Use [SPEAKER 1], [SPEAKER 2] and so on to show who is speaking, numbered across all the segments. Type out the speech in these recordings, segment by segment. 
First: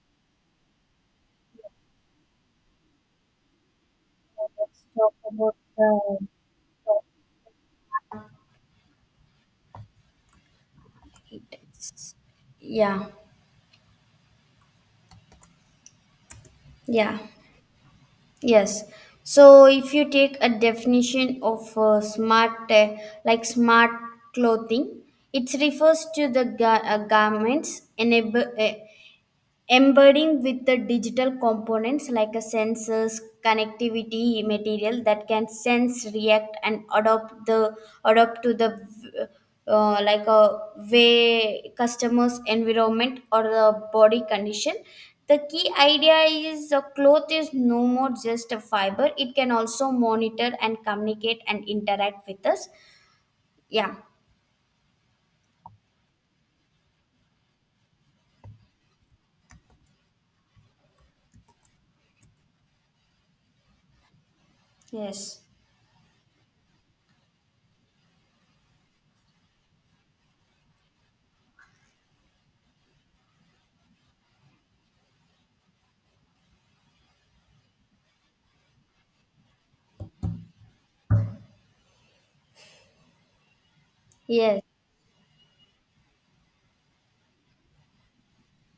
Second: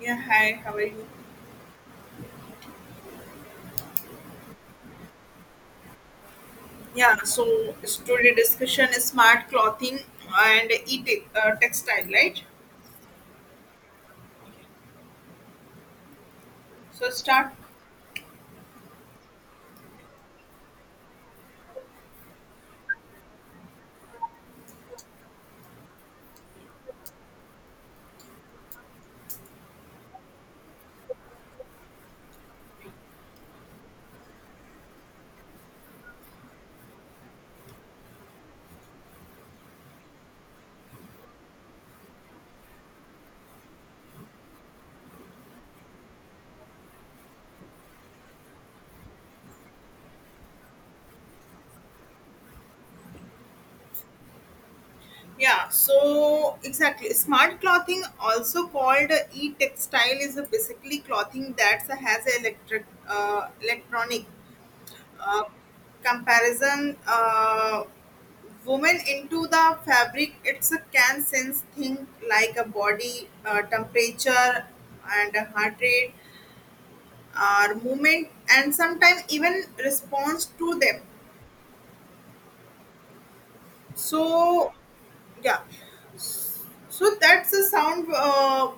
[SPEAKER 1] Yeah, hi, how are you?
[SPEAKER 2] Let's talk about the
[SPEAKER 1] Yeah, so today discussion is smart clothing and e textile, right?
[SPEAKER 2] Yeah,
[SPEAKER 1] So
[SPEAKER 2] yeah,
[SPEAKER 1] start.
[SPEAKER 2] yes. So if you take a definition of smart, like smart clothing, it refers to the garments enable. Embedding with the digital components like a sensors connectivity material that can sense react and adopt the adopt to the like a way customers environment or the body condition. The key idea is a cloth is no more just a fiber, it can also monitor and communicate and interact with us. yeah
[SPEAKER 1] Yeah, so exactly. Smart clothing, also called e textile, is a basically clothing that has a electric electronic
[SPEAKER 2] Yes.
[SPEAKER 1] uh, comparison. Women into the fabric, it's a can sense thing like a body temperature and a heart rate our movement and sometimes even response to them,
[SPEAKER 2] yes
[SPEAKER 1] so yeah so that's a sound uh,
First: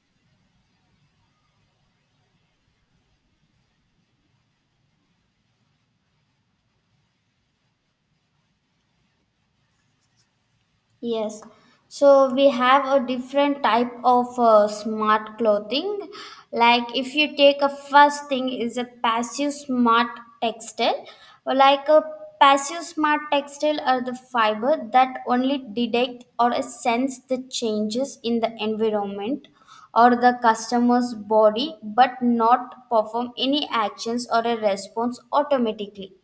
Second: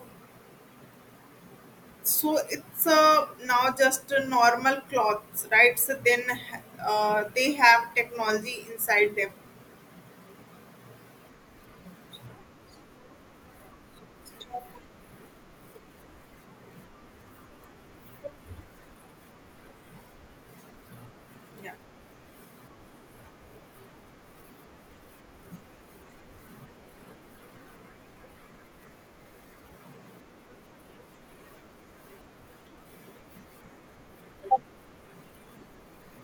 [SPEAKER 1] so it's now just a normal clothes, right? So then they have technology inside them.
[SPEAKER 2] Yes, so we have a different type of smart clothing. Like if you take a first thing is a passive smart textile. Or
[SPEAKER 1] Yeah,
[SPEAKER 2] like a passive smart textile are the fiber that only detect or sense the changes in the environment or the customer's body, but not perform any actions or a response automatically.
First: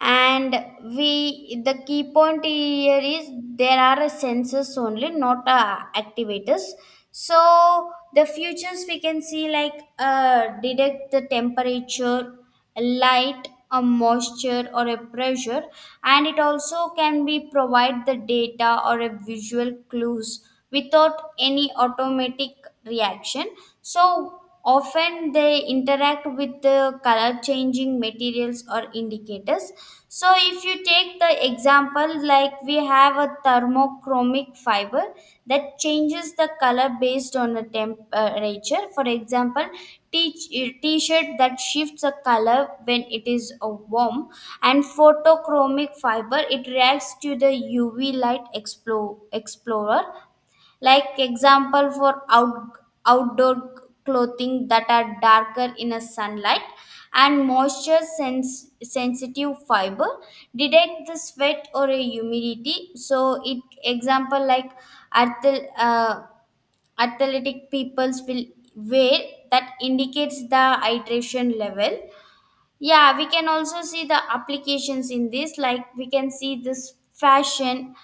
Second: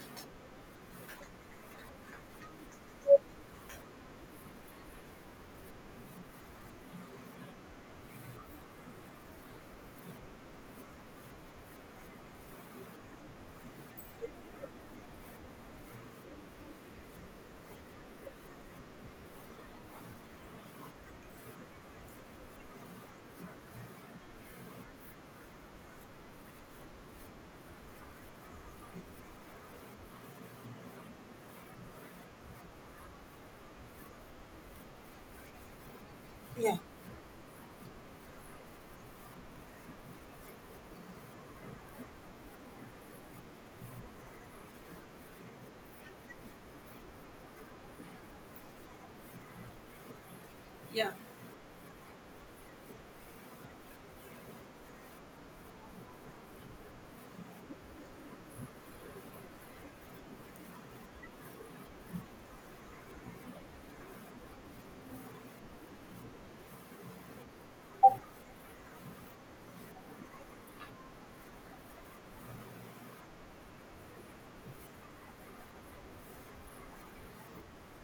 [SPEAKER 2] And we the key point here is there are a sensors only, not activators. So the futures we can see like detect the temperature, light, a moisture or a pressure, and it also can be provide the data or a visual clues without any automatic reaction. So often they interact with the color changing materials or indicators. So if you take the example, like we have a thermochromic fiber that changes the
[SPEAKER 1] yeah,
[SPEAKER 2] color based on the temperature. For example, t-shirt that shifts a color when it is warm. And photochromic fiber, it reacts to the UV light explorer, like
[SPEAKER 1] yeah.
[SPEAKER 2] example for outdoor clothing that are darker in a sunlight. And moisture sensitive fiber detect the sweat or a humidity, so it example like athl- uh, athletic peoples will wear that indicates the hydration level. Yeah, we can also see the applications in this. Like we can see this fashion,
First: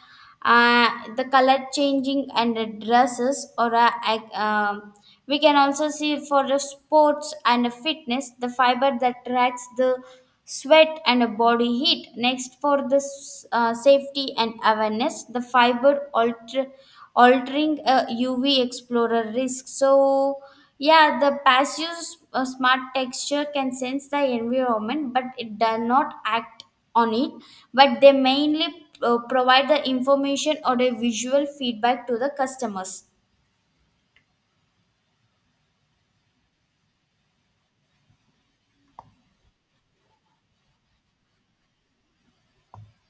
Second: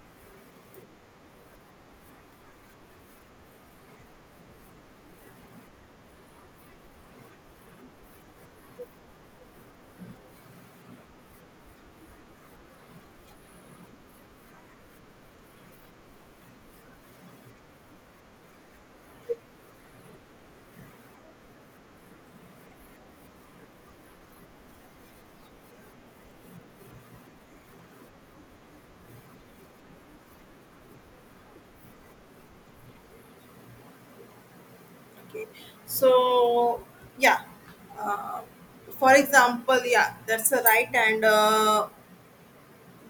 [SPEAKER 2] uh, the color changing and the dresses we can also see for the sports and the fitness the fiber that tracks the sweat and the body heat. Next, for the safety and awareness, the fiber altering a UV explorer risk. So yeah, the passive smart texture can sense the environment, but it does not act on it. But they mainly provide the information or a visual feedback to the customers.
[SPEAKER 1] Okay, so yeah, uh, for example, yeah, that's a right. And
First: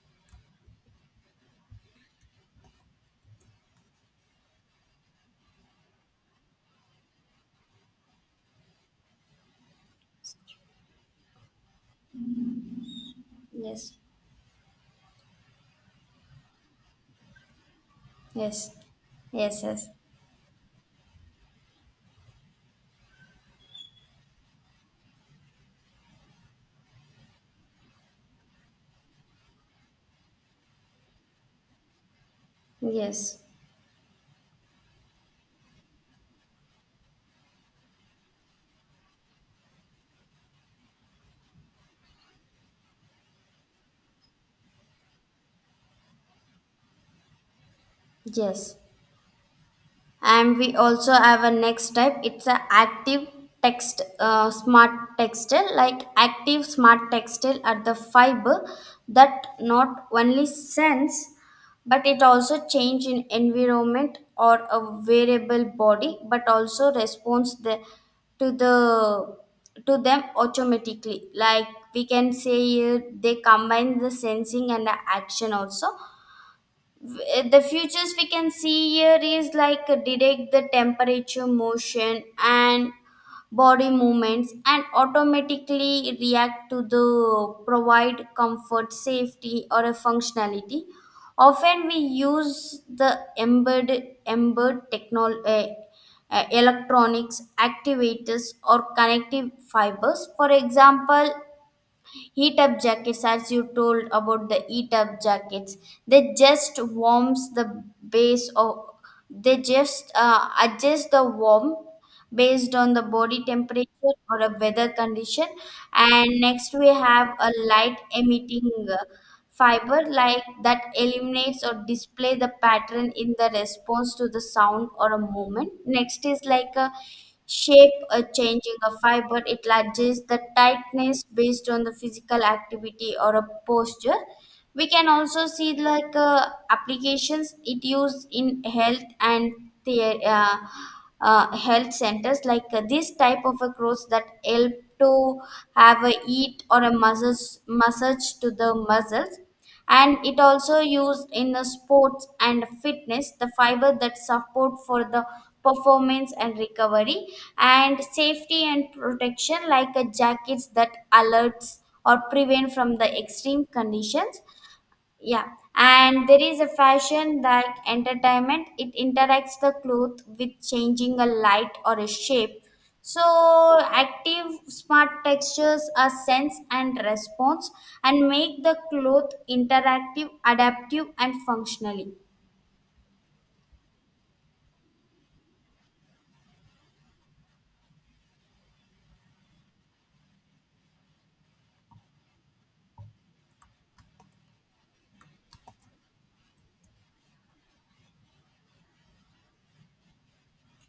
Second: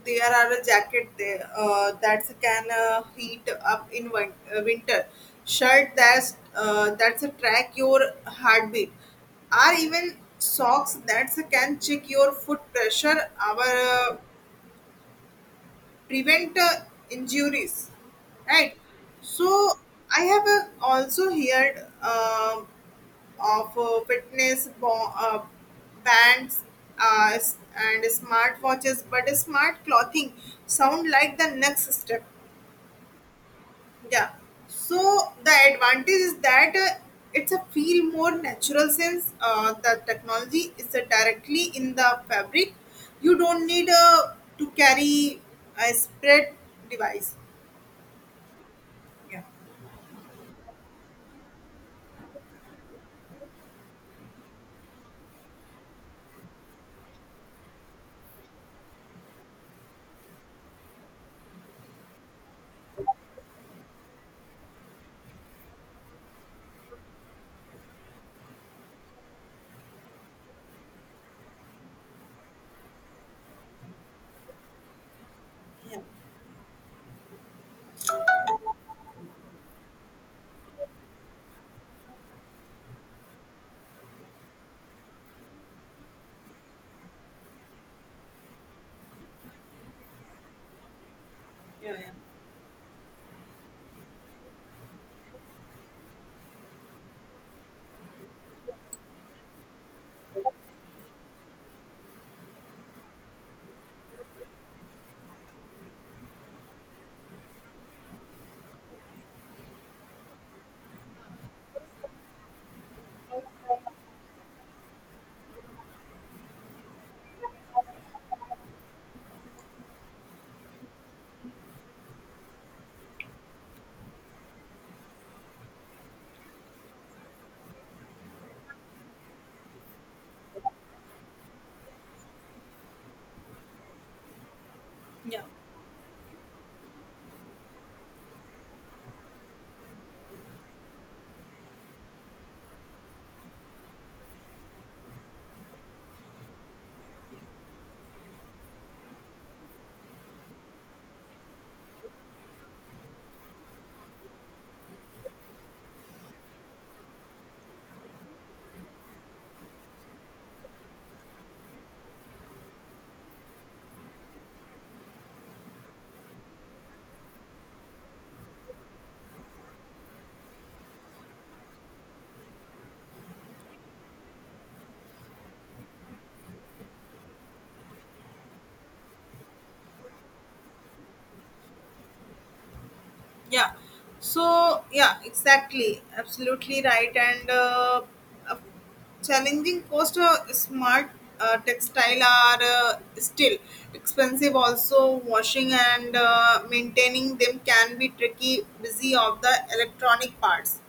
[SPEAKER 1] there are a jacket there that can heat up in winter. Shirt that's a track your heartbeat. Or even socks that can check your foot pressure. Our
[SPEAKER 2] Yes,
[SPEAKER 1] prevent injuries,
[SPEAKER 2] yes,
[SPEAKER 1] right?
[SPEAKER 2] yes,
[SPEAKER 1] So
[SPEAKER 2] yes,
[SPEAKER 1] I have also heard of fitness bands, and smartwatches, but smart clothing sound like the next step.
[SPEAKER 2] yes,
[SPEAKER 1] Yeah. So the advantage is that it's a feel more natural since the technology is directly in the fabric. You don't need to carry a spread device.
[SPEAKER 2] yes.
[SPEAKER 1] Yeah.
[SPEAKER 2] And we also have a next type, it's a active text smart textile. Like active smart textile are the fiber that not only sense but it also change in environment or a variable body, but also responds to the to them automatically. Like we can say they combine the sensing and the action also.
[SPEAKER 1] Yeah.
[SPEAKER 2] The futures we can see here is like detect the temperature, motion and body movements, and automatically react to the provide comfort, safety or a functionality. Often we
[SPEAKER 1] Yeah.
[SPEAKER 2] use the embedded electronics, activators or connective fibers. For example, heat up jackets, as you told about the heat up jackets, they just warms the base of, they just adjust the warmth based on the body temperature or a weather condition. And next we have a light emitting. Fiber like that eliminates or display the pattern in the response to the sound or a movement. Next is like a shape a changing a fiber, it adjusts the tightness based on the physical activity or a posture. We can also see like applications, it used in health and the health centers. Like this type of a clothes that help to have a heat or a massage to the muscles. And it also used in the sports and fitness, the fiber that support for the performance and recovery. And safety and protection, like a jackets that alerts or prevent from the extreme conditions. Yeah, and there is a fashion like entertainment, it interacts the cloth with changing a light or a shape. So active smart textures are sense and response, and make the cloth interactive, adaptive and functionally.
[SPEAKER 1] yeah so yeah, exactly, absolutely right. And uh, challenging cost, smart textile are still expensive. Also washing and maintaining them can be tricky busy of the electronic parts,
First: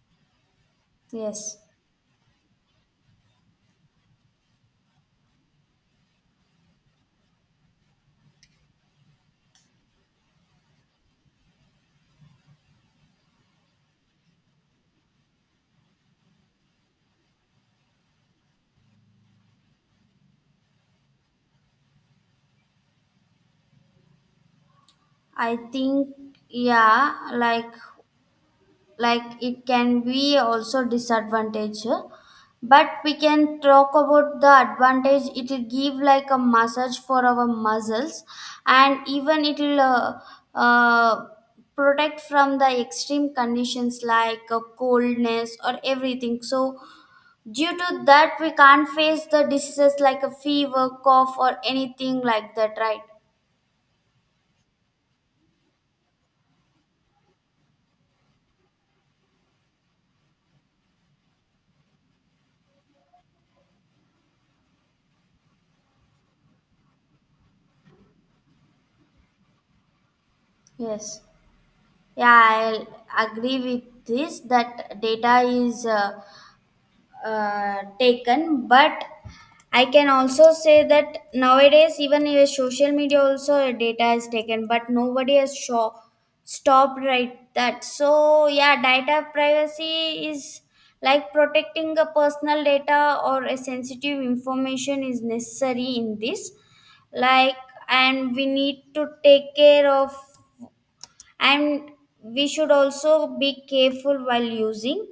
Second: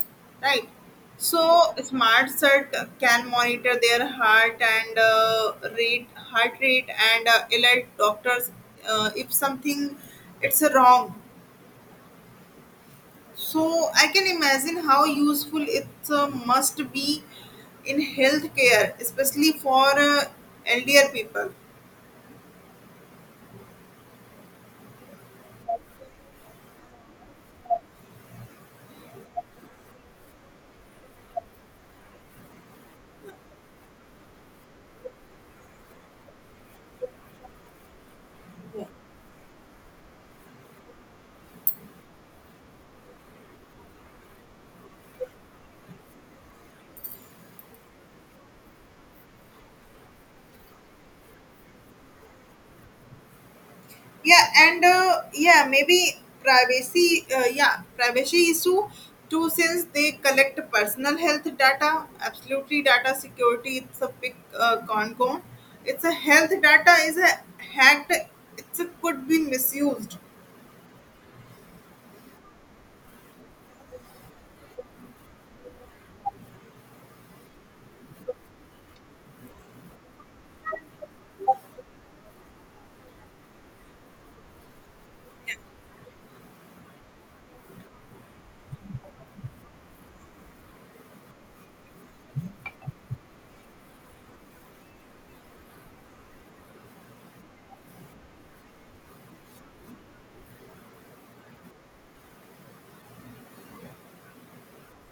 [SPEAKER 1] right?
[SPEAKER 2] Yes,
[SPEAKER 1] So smart cert can monitor their heart rate and alert doctors if something it's wrong. So I can imagine how useful it must be in healthcare, especially for elder people.
[SPEAKER 2] I think. Yeah, like it can be also disadvantage but we can talk about the advantage. It will give like a massage for our muscles, and even it will uh, protect from the extreme conditions like coldness or everything. So due to that, we can't face the diseases like a fever, cough or anything like that, right?
[SPEAKER 1] Yeah, and maybe privacy. Yeah, Privacy issue too, since they collect personal health data. Absolutely, data security. It's a big con. It's a health data is a hacked. It could be misused.
[SPEAKER 2] Yes. Yeah, I'll agree with this, that data is taken, but I can also say that nowadays even your social media also your data is taken, but nobody has stopped, right? That so, yeah, data privacy is like protecting a personal data or a sensitive information is necessary in this. Like, and we need to take care of, and we should also be careful while using.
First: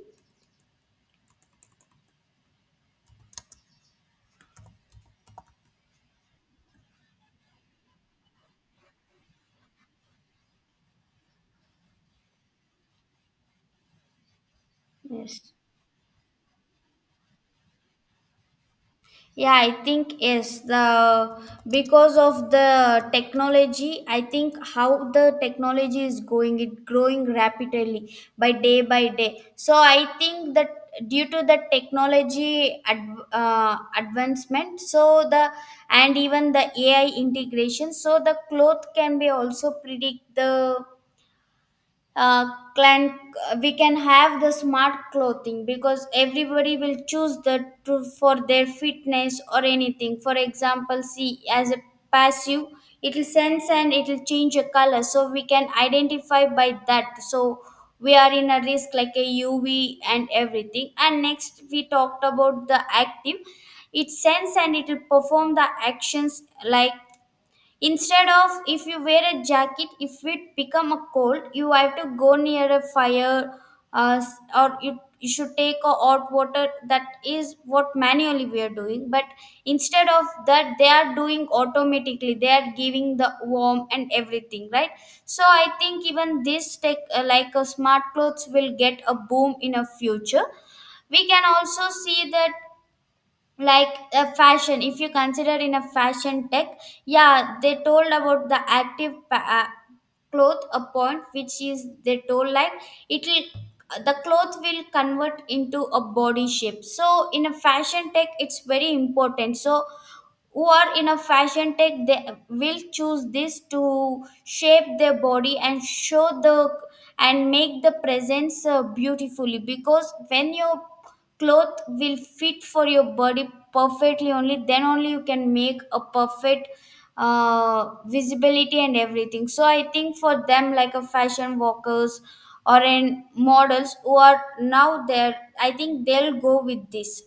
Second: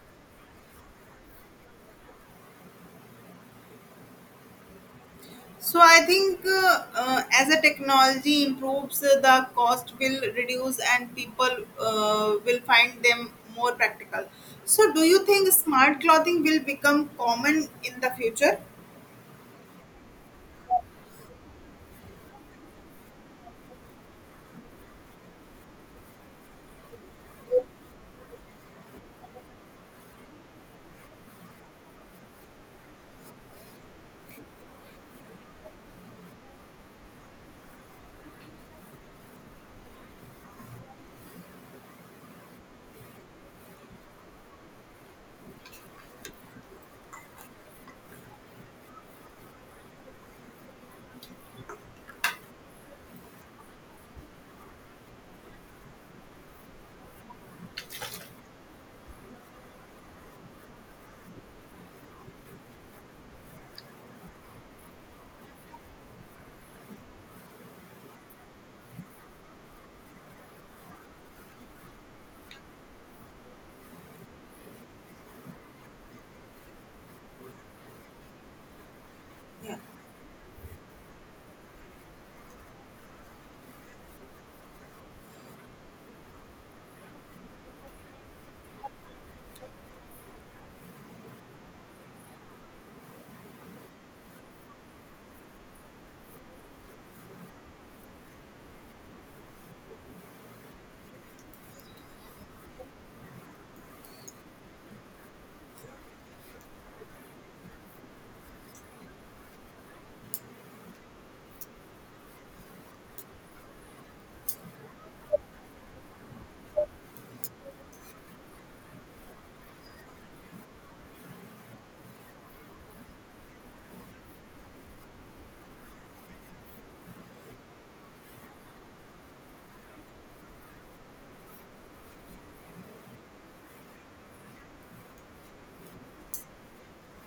[SPEAKER 1] So I think as a technology improves, the cost will reduce and people will find them more practical. So do you
[SPEAKER 2] Yes.
[SPEAKER 1] think smart clothing will become common in the future?
[SPEAKER 2] Yeah, I think yes. The Because of the technology, I think how the technology is going, it growing rapidly by day by day. So I think that due to the advancement, so the, and even the AI integration, so the cloth can be also predict the uh, clan we can have the smart clothing, because everybody will choose the for their fitness or anything. For example, see, as a passive, it will sense and it will change a color, so we can identify by that. So we are in a risk like a UV and everything. And next we talked about the active, it sense and it will perform the actions. Like instead of if you wear a jacket, if it become a cold, you have to go near a fire or you should take a hot water. That is what manually we are doing. But
[SPEAKER 1] Yeah.
[SPEAKER 2] instead of that, they are doing automatically. They are giving the warm and everything, right? So I think even this tech, like a smart clothes, will get a boom in a future. We can also see that like a fashion, if you consider in a fashion tech, yeah, they told about the active cloth a point, which is they told like it will, the cloth will convert into a body shape. So in a fashion tech it's very important. So who are in a fashion tech, they will choose this to shape their body and show the, and make the presence beautifully, because when your cloth will fit for your body perfectly, only then only you can make a perfect visibility and everything. So I think for them, like a fashion walkers or in models who are now there, I think they'll go with this.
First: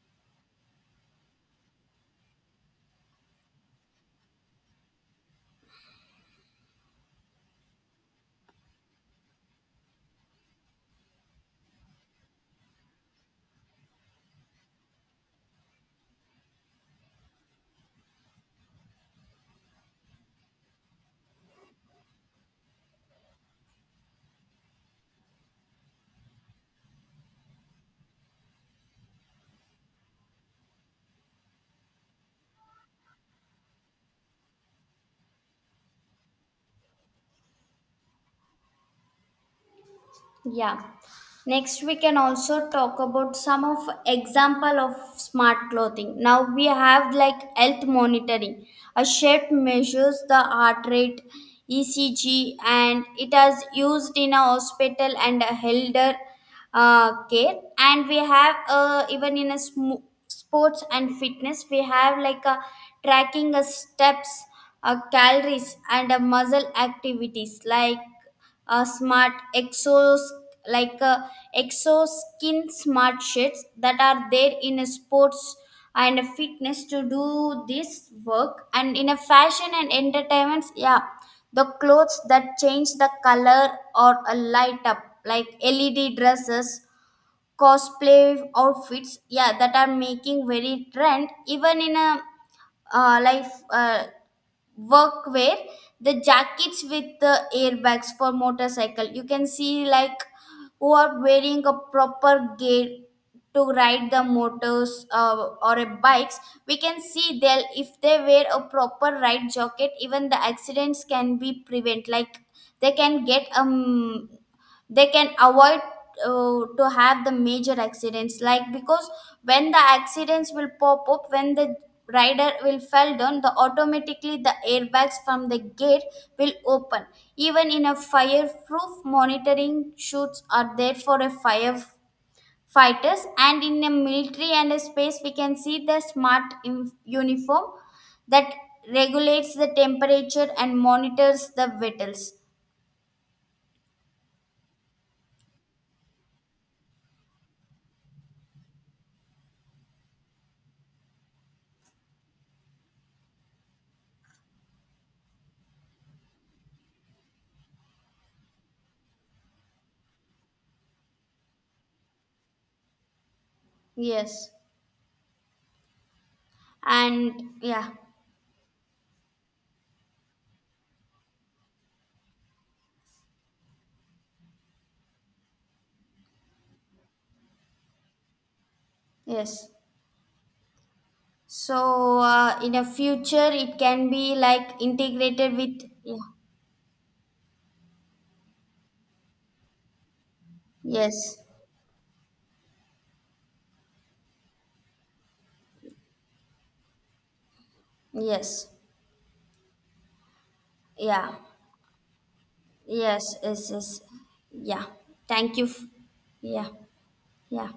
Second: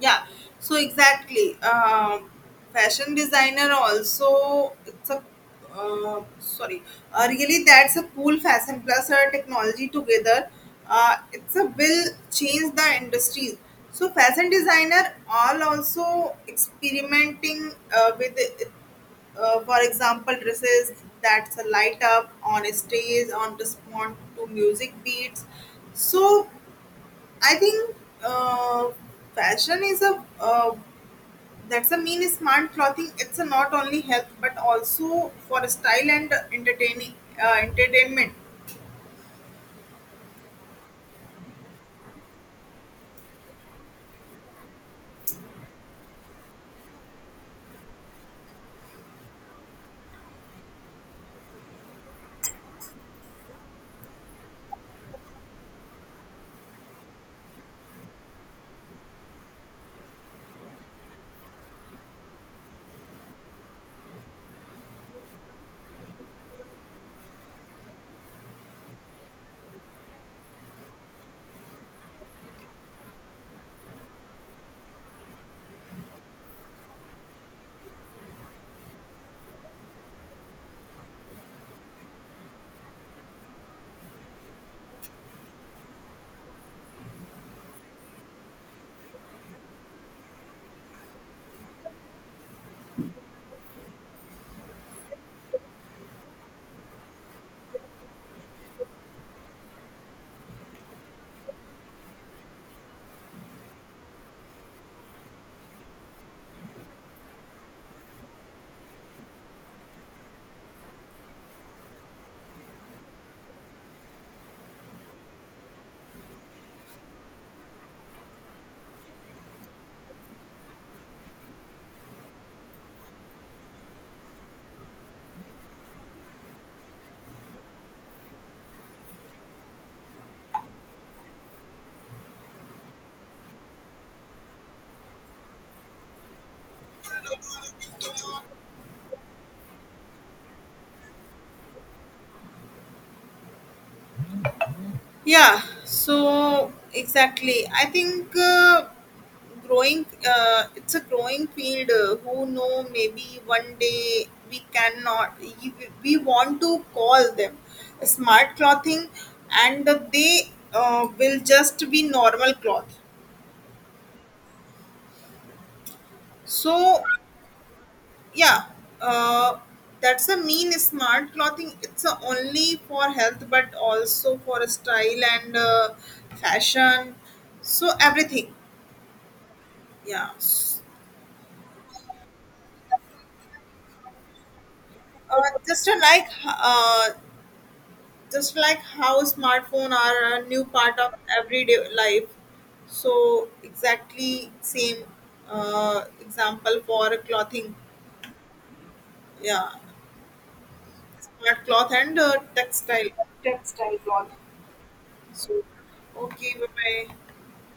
[SPEAKER 1] yeah so exactly. Fashion designer also, it's a sorry, really that's a cool, fashion plus her technology together, it's a will change the industry. So fashion designer are also experimenting with, for example, dresses that's a light up on a stage on respond to music beats. So I think uh, fashion is a that's a mean smart clothing. It's a not only health but also for style and entertaining, entertainment.
[SPEAKER 2] Yeah. Next, we can also talk about some of example of smart clothing. Now we have like health monitoring. A shirt measures the heart rate, ECG, and it has used in a hospital and a elder care. And we have even in a sports and fitness, we have like a tracking a steps, a calories, and a muscle activities. Like smart exos, like exoskin smart sheets that are there in a sports and a fitness to do this work. And in a fashion and entertainment, yeah, the clothes that change the color or a light up, like LED dresses, cosplay outfits, yeah, that are making very trend. Even in a life workwear, the jackets with the airbags for motorcycle. You can see like who are wearing a proper gear to ride the motors or a bikes. We can see they'll, if they wear a proper ride jacket, even the accidents can be prevent. Like they can get um, they can avoid to have the major accidents, like because when the accidents will pop up, when the rider will fell down, the automatically the airbags from the gate will open. Even in a fireproof monitoring shoots are there for a fire fighters. And in a military and a space, we can see the smart uniform that regulates the temperature and monitors the vitals.
[SPEAKER 1] Yeah. So exactly, I think growing it's a growing field. Who know? Maybe one day we cannot. We want to call them smart clothing, and they will just be normal cloth.
[SPEAKER 2] Yes,
[SPEAKER 1] So
[SPEAKER 2] and yeah.
[SPEAKER 1] yeah, uh, that's a mean smart clothing, it's a only for health but also for style and fashion, so everything.
[SPEAKER 2] Yes.
[SPEAKER 1] Yeah. S-
[SPEAKER 2] So in a future, it can be like
[SPEAKER 1] uh,
[SPEAKER 2] integrated with.
[SPEAKER 1] just a
[SPEAKER 2] Yeah.
[SPEAKER 1] like, just like how smartphone are a new part of
[SPEAKER 2] Yes.
[SPEAKER 1] everyday life, so exactly same example for clothing.
[SPEAKER 2] Yes.
[SPEAKER 1] Yeah,
[SPEAKER 2] Yeah.
[SPEAKER 1] smart cloth and textile.
[SPEAKER 2] Yes.
[SPEAKER 1] Take
[SPEAKER 2] Yes. Yes. Yeah. Thank you.
[SPEAKER 1] okay bye
[SPEAKER 2] Yeah.
[SPEAKER 1] bye.
[SPEAKER 2] Yeah.